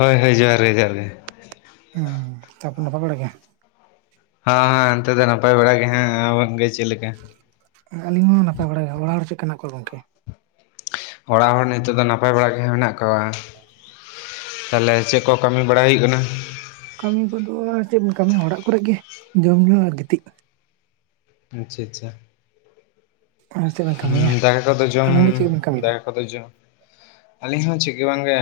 ᱦᱳᱭ ᱦᱳᱭ ᱡᱚᱦᱟᱨ ᱜᱮ ᱡᱚᱦᱟᱨ ᱜᱮ ᱦᱩᱸ ᱛᱟᱯᱚᱨ ᱱᱟᱯᱟᱜ ᱵᱟᱲᱟ ᱜᱮ ᱦᱮᱸ ᱦᱮᱸ ᱚᱱᱛᱮ ᱫᱚ ᱱᱟᱯᱟᱭ ᱵᱟᱲᱟ ᱜᱮ ᱦᱟᱸᱜ ᱟᱢᱜᱮ ᱪᱮᱫ ᱞᱮᱠᱟ ᱟᱹᱞᱤᱧ ᱦᱚᱸ ᱱᱟᱯᱟᱭ ᱵᱟᱲᱟ ᱜᱮ ᱚᱲᱟᱜ ᱦᱚᱲ ᱪᱮᱫᱠᱟ ᱦᱮᱱᱟᱜ ᱠᱚᱣᱟ ᱜᱚᱝᱠᱮ ᱚᱲᱟᱜ ᱦᱚᱲ ᱱᱤᱛᱚᱜ ᱫᱚ ᱱᱟᱯᱟᱭ ᱵᱟᱲᱟᱟᱜ ᱜᱮ ᱢᱮᱱᱟᱜ ᱠᱚᱣᱟ ᱛᱟᱞᱦᱮ ᱪᱮᱫ ᱠᱚ ᱠᱟᱹᱢᱤ ᱵᱟᱲᱟᱟᱭ ᱦᱩᱭᱩᱜ ᱠᱟᱱᱟ ᱠᱟᱹᱢᱤ ᱠᱚᱫᱚ ᱟᱨ ᱪᱮᱫ ᱵᱚᱱ ᱠᱟᱹᱢᱤᱭᱟ ᱚᱲᱟᱜ ᱠᱚᱨᱮ ᱜᱮ ᱡᱚᱢ ᱧᱩ ᱟᱨ ᱜᱤᱛᱤᱡ ᱟᱪᱪᱷᱟ ᱟᱪᱪᱷᱟ ᱟᱨ ᱪᱮᱫ ᱵᱮᱱ ᱠᱟᱹᱢᱤᱭᱟ ᱦᱩᱸ ᱫᱟᱠᱟ ᱠᱚᱫᱚ ᱡᱚᱢ, ᱟᱵᱮᱱ ᱜᱮ ᱪᱮᱫ ᱵᱮᱱ ᱠᱟᱹᱢᱤᱭᱮᱫᱟ ᱫᱟᱠᱟ ᱠᱚᱫᱚ ᱡᱚᱢ ᱟᱹᱞᱤᱧ ᱦᱚᱸ ᱪᱤᱠ ᱜᱮ ᱵᱟᱝᱜᱮ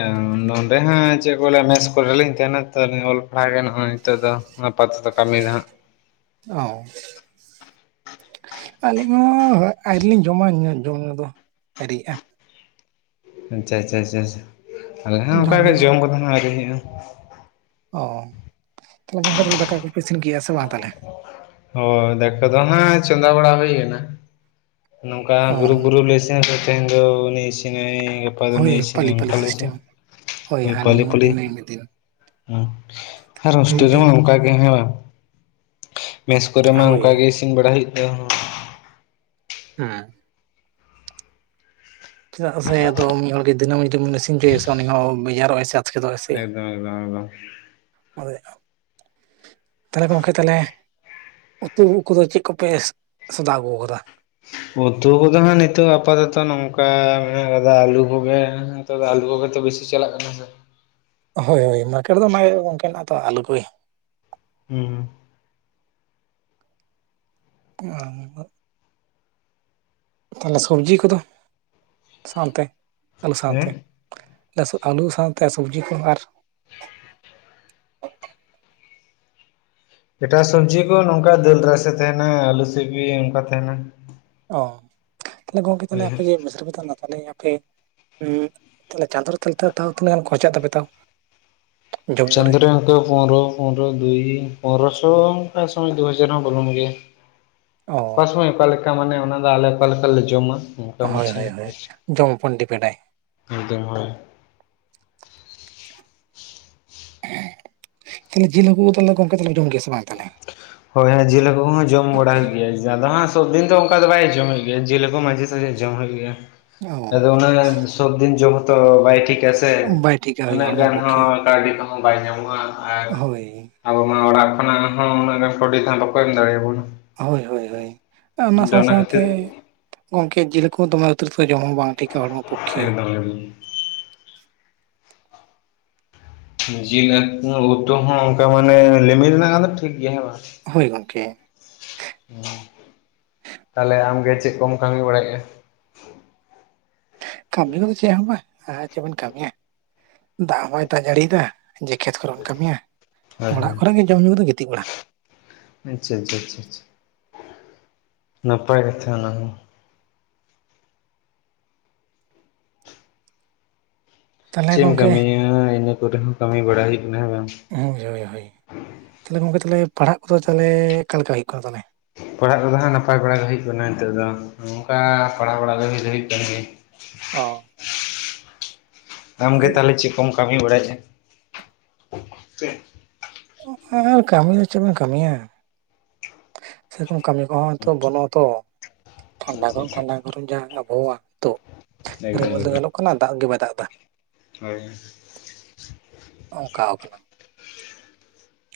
ᱱᱚᱸᱰᱮ ᱦᱚᱸ ᱪᱮᱫ ᱠᱚ ᱵᱚᱞᱮ ᱢᱮ ᱠᱩᱞ ᱨᱮᱞᱤᱧ ᱛᱟᱦᱮᱱᱟ ᱛᱚᱧ ᱚᱞ ᱯᱟᱲᱦᱟᱜ ᱜᱮ ᱱᱚᱜᱼᱚᱭ ᱛᱮ ᱫᱚ ᱟᱯᱟ ᱛᱮᱫᱚ ᱠᱟᱹᱢᱤᱟ ᱫᱟᱜ ᱦᱟᱸᱜ [unintelligible] ᱟᱹᱞᱤᱧ ᱦᱚᱸ ᱟᱹᱣᱨᱤ ᱞᱤᱧ ᱡᱚᱢᱟ ᱡᱚᱢ-ᱧᱩ ᱫᱚ [inaudible] ᱟᱹᱨᱤᱭᱟᱜ-ᱟ ᱾ ᱟᱪᱪᱟ ᱟᱪᱪᱟ ᱟᱪᱟ ᱟᱞᱮ ᱦᱚᱸ ᱚᱱᱠᱟᱜᱮ ᱡᱚᱢ ᱠᱚᱫᱚ ᱦᱟᱸᱜ ᱟᱹᱣᱨᱤ ᱦᱩᱭᱩᱜ-ᱟ᱾ ᱚ ᱛᱟᱦᱚᱞᱮ ᱜᱚᱝᱠᱮ ᱛᱟᱦᱚᱞᱮ ᱫᱟᱠᱟ ᱠᱩᱡᱯᱮ ᱤᱥᱤᱱ ᱠᱮᱫᱟ ᱥᱮ ᱵᱟᱝ ᱛᱟᱦᱚᱞᱮ? ᱦᱚᱭ, ᱫᱟᱠᱟ ᱫᱚ ᱦᱟᱸᱜ ᱪᱚᱸᱫᱟ ᱵᱟᱲᱟ ᱦᱩᱭ ᱭᱮᱱᱟ ᱾ ᱱᱚᱝᱠᱟ ᱚ ᱜᱩᱨᱩᱯ ᱜᱩᱨᱩ ᱞᱮ ᱤᱥᱤᱱᱟᱭ ᱛᱤᱦᱤᱧ ᱫᱚ ᱩᱱᱤ ᱤᱥᱤᱱᱟᱭ ᱜᱟᱯ ᱯᱟ ᱫᱚ ᱦᱳᱭ ᱱᱩᱭ ᱤᱥᱤᱱᱮ ᱯᱟᱞᱤ ᱯᱟᱞᱤ ᱱᱩᱝᱠᱟ ᱞᱮ ᱤᱥᱤᱱ ᱥᱤᱥᱴᱮᱢ ᱦᱳᱭ ᱦᱟᱹᱱᱤ ᱯᱟᱹᱞᱤ ᱢᱤᱫ ᱯᱟᱹᱞᱤ ᱫᱤᱱ ᱱᱩᱭ ᱢᱤᱫ ᱫᱤᱱ [unintelligible] ᱟᱨ ᱢᱤᱫ ᱦᱚᱥᱴᱮᱞ ᱨᱮ ᱫᱤᱱ ᱢᱟ ᱚᱱᱠᱟ ᱜᱤ ᱦᱮᱸ ᱵᱟᱝ? ᱢᱮᱥ ᱠᱚᱨᱮ ᱢᱟ ᱦᱳᱭ ᱚᱱᱠᱟ ᱜᱤ ᱤᱥᱤᱱ ᱵᱟᱲᱟ ᱦᱩᱭᱩᱜ ᱛᱟᱢ ᱦᱟᱸᱜ᱾ ᱦᱮᱸ ᱪᱮᱫᱟᱜ ᱥᱮ ᱟᱫᱚ ᱢᱤᱫ ᱦᱚᱲᱜᱮ ᱫᱤᱱᱟᱹᱢ ᱡᱩᱫᱤ ᱵᱚᱱ ᱤᱥᱤᱱ ᱩᱪᱚᱮᱭᱟ ᱥᱮ ᱩᱱᱤ ᱦᱚᱸ ᱵᱮᱡᱟᱨᱚᱜᱟᱭ ᱥᱮ? ᱮᱠᱫᱚᱢ ᱮᱠᱫᱚᱢ ᱮᱠᱫᱚᱢ ᱦᱚᱭ [inaudible] ᱛᱟᱦᱚᱞᱮ ᱜᱚᱢᱠᱮ ᱛᱟᱦᱚᱞᱮ [inaudible] ᱩᱛᱩ ᱠᱩᱫᱚ ᱪᱮᱫ ᱠᱚᱯᱮ ᱥᱚᱫᱟ ᱟᱹᱜᱩᱣ ᱟᱠᱟᱫᱟ᱾ ᱩᱛᱩ ᱠᱚᱫᱚ ᱦᱟᱸᱜ ᱱᱤᱛᱚᱜ ᱟᱯᱟᱛᱚᱛᱚ ᱱᱚᱝᱠᱟ ᱢᱮᱱᱟᱜ ᱠᱟᱫᱟ ᱟᱞᱩ ᱠᱩᱜᱮ᱾ ᱛᱚᱵᱮ ᱟᱞᱩ ᱠᱚᱜᱮᱛᱚ ᱵᱮᱥᱤ ᱪᱟᱞᱟᱜ ᱠᱟᱱᱟ ᱥᱮ? ᱦᱚᱭ ᱦᱚᱭ ᱢᱟᱨᱠᱮᱴ ᱫᱚ ᱚᱱᱟᱜᱮ ᱜᱚᱝᱠᱮ ᱢᱮᱱᱟᱜ-ᱟ ᱛᱚ ᱟᱞᱩ ᱠᱚᱭ ᱦᱩᱸᱻ ᱟ [unintelligible] ᱛᱟᱦᱚᱞᱮ ᱥᱚᱵᱽᱡᱤ ᱠᱚᱫᱚ ᱥᱟᱶᱛᱮ, ᱟᱹᱞᱩ ᱦᱮᱸ ᱥᱟᱶᱛᱮ, ᱪᱟᱥ ᱟᱹᱞᱩ ᱥᱟᱶᱛᱮ ᱥᱚᱵᱽᱡᱤ ᱠᱚᱦᱚᱸ ᱟᱨ ᱮᱴᱟᱜ ᱥᱚᱵᱽᱡᱤ ᱠᱚ ᱱᱚᱝᱠᱟ ᱫᱟᱹᱞ ᱨᱟᱥᱮ ᱛᱟᱦᱮᱱᱟ ᱟᱹᱞᱩ ᱥᱤᱯᱤ ᱱᱚᱝᱠᱟ ᱛᱟᱦᱮᱱᱟ ᱚ ᱛᱟᱦᱚᱞᱮ ᱜᱚᱝᱠᱮ ᱦᱳᱭ ᱦᱳᱭ ᱟᱯᱮ ᱢᱮᱥᱨᱮᱯᱮ ᱛᱟᱸᱦᱮᱱᱟ ᱟᱯᱮ ᱩᱸ [unintelligible] ᱛᱟᱦᱚᱞᱮ ᱪᱟᱸᱫᱩ ᱨᱮ ᱛᱤᱱᱟᱹᱜ ᱛᱷᱟᱣ ᱛᱤᱱᱟᱹᱜ ᱜᱟᱱ ᱠᱷᱚᱨᱪᱟᱜ ᱛᱟᱯᱮ ᱛᱟᱣ? ᱡᱚᱢ ᱧᱩ ᱪᱟᱸᱫᱩ ᱨᱮ [unintelligible] ᱯᱚᱱᱨᱚ ᱯᱚᱱᱨᱚ ᱫᱩᱭ ᱯᱚᱱᱨᱚ ᱥᱚ ᱚᱠᱟ ᱥᱚᱢᱚᱭ ᱫᱩᱦᱟᱡᱟᱨ ᱦᱚᱸ ᱵᱚᱞᱱ ᱜᱮ᱾ [inaudible] ᱚ [unintelligible] ᱚᱠᱟ ᱞᱮᱠᱟ ᱢᱟᱱᱮ ᱚᱱᱟ ᱫᱚ ᱟᱞᱮ ᱚᱠᱟ ᱞᱮᱠᱟᱞᱮ ᱡᱚᱢᱟ᱾ ᱚᱱᱠᱟ ᱦᱚᱭ ᱢᱟᱪᱷᱟ ᱦᱚᱭ ᱦᱚᱭ ᱡᱚᱢ ᱩᱯᱚᱰ ᱰᱤᱯᱮᱱᱰᱟᱭ᱾ [unintelligible] [unintelligible] ᱛᱟᱦᱚᱞᱮ ᱡᱤᱞ ᱦᱟᱹᱠᱩ ᱛᱟᱦᱚᱞᱮ ᱜᱚᱢᱠᱮ ᱛᱞᱮ ᱡᱚᱢ ᱜᱮᱭᱟ ᱥᱮ ᱵᱟᱝ ᱛᱟᱦᱚᱞᱮ? [inaudible] ᱦᱚᱭ ᱦᱮᱸ ᱡᱤᱞ ᱦᱟᱠᱩ ᱠᱚᱦᱚᱸ ᱡᱚᱢ ᱵᱟᱲᱟᱭ ᱜᱮᱭᱟ ᱡᱟᱫᱟ ᱦᱟᱸᱜ ᱥᱚᱵᱽ ᱫᱤᱱ ᱫᱚ ᱚᱱᱠᱟ ᱫᱚ ᱵᱟᱭ ᱡᱚᱢ ᱮᱫ ᱜᱮᱭᱟ ᱡᱤᱞ ᱦᱟᱠᱩ᱾ [unintelligible] ᱦᱳᱭ ᱡᱚᱢ ᱦᱩᱭᱩᱜ ᱜᱮᱭᱟ, ᱚ ᱟᱫᱚ ᱚᱱᱟ ᱨᱮᱱᱟᱜ ᱥᱚᱵ ᱫᱤᱱ ᱡᱚᱢ ᱦᱚᱸᱛᱚ ᱵᱟᱭ ᱴᱷᱤᱠ ᱦᱮᱥᱮ ᱵᱟᱭ ᱴᱷᱤᱠᱟ [unintelligible] ᱦᱳᱭ ᱩᱱᱟᱹᱜ ᱦᱚᱲᱢᱚ ᱜᱟᱱ ᱯᱚᱠᱠᱷᱮ ᱦᱚᱸ ᱠᱟᱹᱣᱰᱤ ᱠᱚᱦᱚᱸ ᱵᱟᱭ ᱧᱟᱢᱚᱜ-ᱟ ᱟᱨ ᱦᱳᱭ ᱟᱵᱚ ᱢᱟ ᱚᱲᱟᱜ ᱠᱷᱚᱱᱟᱜ ᱦᱚᱸ ᱚᱱᱟᱹᱜ ᱜᱟᱱ ᱠᱟᱹᱣᱰᱤ ᱠᱷᱟᱱ ᱚᱠᱚᱭ ᱮᱢ ᱫᱟᱲᱮ ᱟᱵᱚᱱᱟ᱾ ᱦᱚᱭ ᱦᱚᱭ ᱦᱚᱭ [inaudible] ᱚᱱᱟ ᱥᱟᱶ ᱥᱟᱶ ᱠᱷᱟᱹᱛᱤᱨ ᱛᱮ [inaudible] ᱜᱚᱝᱠᱮ ᱡᱤᱞ ᱠᱚ ᱫᱚᱢᱮ ᱩᱛᱩ [inaudible] ᱡᱚᱢ ᱦᱚᱸ ᱵᱟᱝ ᱴᱷᱤᱠ ᱟ ᱦᱚᱲᱢ ᱯᱚᱠᱠᱷᱮ ᱮᱠᱫᱚᱢ ᱡᱤᱞ ᱦᱟᱠᱩ ᱩᱛᱩ ᱦᱚᱸ ᱚᱱᱠᱟ ᱢᱟᱱᱮ ᱞᱤᱢᱤᱱ ᱨᱮᱱᱟᱜ ᱦᱚ ᱴᱷᱤᱠ ᱜᱮᱭᱟ ᱦᱮᱸ ᱵᱟᱝ? ᱦᱳᱭ ᱜᱚᱝᱠᱮ [inaudible] ᱛᱟᱦᱚᱞᱮ ᱟᱢ ᱜᱮ ᱪᱮᱫ ᱠᱚᱢ ᱠᱟᱹᱢᱤ ᱵᱟᱲᱟᱭᱮᱜᱼᱟ? ᱠᱟᱹᱢᱤ ᱠᱚᱫᱚ ᱪᱮᱫ ᱦᱚᱸ ᱵᱟᱝ ᱟᱨ ᱪᱮᱫ ᱵᱚᱱ ᱠᱟᱹᱢᱤᱭᱟ [inaudible] ᱫᱟᱜ ᱦᱚᱸ ᱵᱟᱭ ᱫᱟᱜ ᱡᱟᱹᱲᱤᱭᱮᱫᱟ᱾ ᱡᱮ ᱠᱷᱮᱛ ᱠᱚᱨᱮ ᱵᱚᱱ ᱠᱟᱹᱢᱤᱭᱟ ᱦᱳᱭ [inaudible] ᱚᱲᱟᱜ ᱠᱚᱨᱮ ᱜᱮ ᱡᱚᱢ ᱧᱩ ᱠᱟᱛᱮ ᱜᱤᱛᱤᱡ ᱵᱟᱲᱟ᱾ ᱟᱪᱪᱷᱟ ᱪᱷᱟ ᱪᱷᱟ, ᱱᱟᱯᱟᱭ ᱠᱟᱛᱷᱟ ᱚᱱᱟ ᱦᱚᱸ᱾ ᱛᱟᱦᱚᱞᱮ ᱪᱮᱫ ᱮᱢ ᱜᱚᱝᱠᱮ ᱠᱟᱹᱢᱤᱭᱟ ᱤᱱᱟᱹ ᱠᱚᱨᱮ ᱦᱚᱸ ᱠᱟᱹᱢᱤ ᱵᱟᱲᱟᱭ ᱦᱩᱭᱩᱜ ᱠᱟᱱᱟ ᱦᱮᱸ ᱵᱟᱝ? ᱦᱳᱭ ᱦᱳᱭ ᱛᱟᱦᱚᱞᱮ ᱜᱚᱢᱠᱮ ᱛᱟᱦᱚᱞᱮ ᱯᱟᱲᱦᱟᱜ ᱠᱚᱫᱚ ᱛᱟᱦᱚᱞᱮ ᱠᱟᱞᱮᱠᱟ ᱦᱩᱭᱩᱜ ᱠᱟᱱᱟ ᱛᱟᱦᱚᱞᱮ? ᱯᱟᱲᱦᱟᱜ ᱠᱚᱫᱚ ᱦᱟᱸᱜ ᱱᱟᱯᱟᱭ ᱵᱟᱲᱟ ᱜᱮ ᱦᱩᱭᱩᱜ ᱠᱟᱱᱟ ᱱᱤᱛᱚᱜ ᱫᱚ᱾ ᱱᱚᱝᱠᱟ ᱯᱟᱲᱦᱟᱣ ᱵᱟᱲᱟ ᱫᱚ ᱦᱩᱭ ᱫᱚ ᱦᱩᱭᱩᱜ ᱠᱟᱱ ᱜᱮᱭᱟᱭ᱾ ᱚ ᱟᱢᱜᱮ ᱦᱳᱭ ᱛᱟᱦᱞᱮ ᱪᱮᱫ ᱠᱚᱢ ᱠᱟᱹᱢᱤ ᱵᱟᱲᱟᱭᱮᱫ-ᱟ ᱟᱨ ᱠᱟᱹᱢᱤ ᱫᱚ ᱪᱮᱫ ᱵᱚᱱ ᱠᱟᱹᱢᱤᱭᱟ ᱥᱮᱨᱚᱠᱚᱢ ᱠᱟᱹᱢᱤ ᱠᱚᱦᱚᱸ ᱱᱤᱛᱚ ᱵᱟᱹᱱᱩᱜᱼᱟ ᱛᱚ ᱴᱷᱟᱱᱰᱟ ᱟᱪᱪᱷᱟ ᱜᱚᱨᱚᱢ ᱟᱪᱪᱷᱟ ᱴᱷᱟᱱᱰᱟ ᱜᱚᱨᱚᱢ ᱡᱟ ᱟᱵᱚᱦᱣᱟ ᱱᱤᱛᱚᱜ ᱮᱠᱫᱚᱢ ᱨᱤᱢᱤᱞ ᱫᱚ ᱮᱠᱫᱚᱢ ᱧᱮᱞᱚᱜ ᱠᱟᱱᱟ ᱫᱟᱜ ᱜᱮ ᱵᱟᱭ ᱫᱟᱜ ᱮᱫᱟ ᱦᱳᱭ ᱚᱝᱠᱟᱣ ᱠᱟᱱᱟ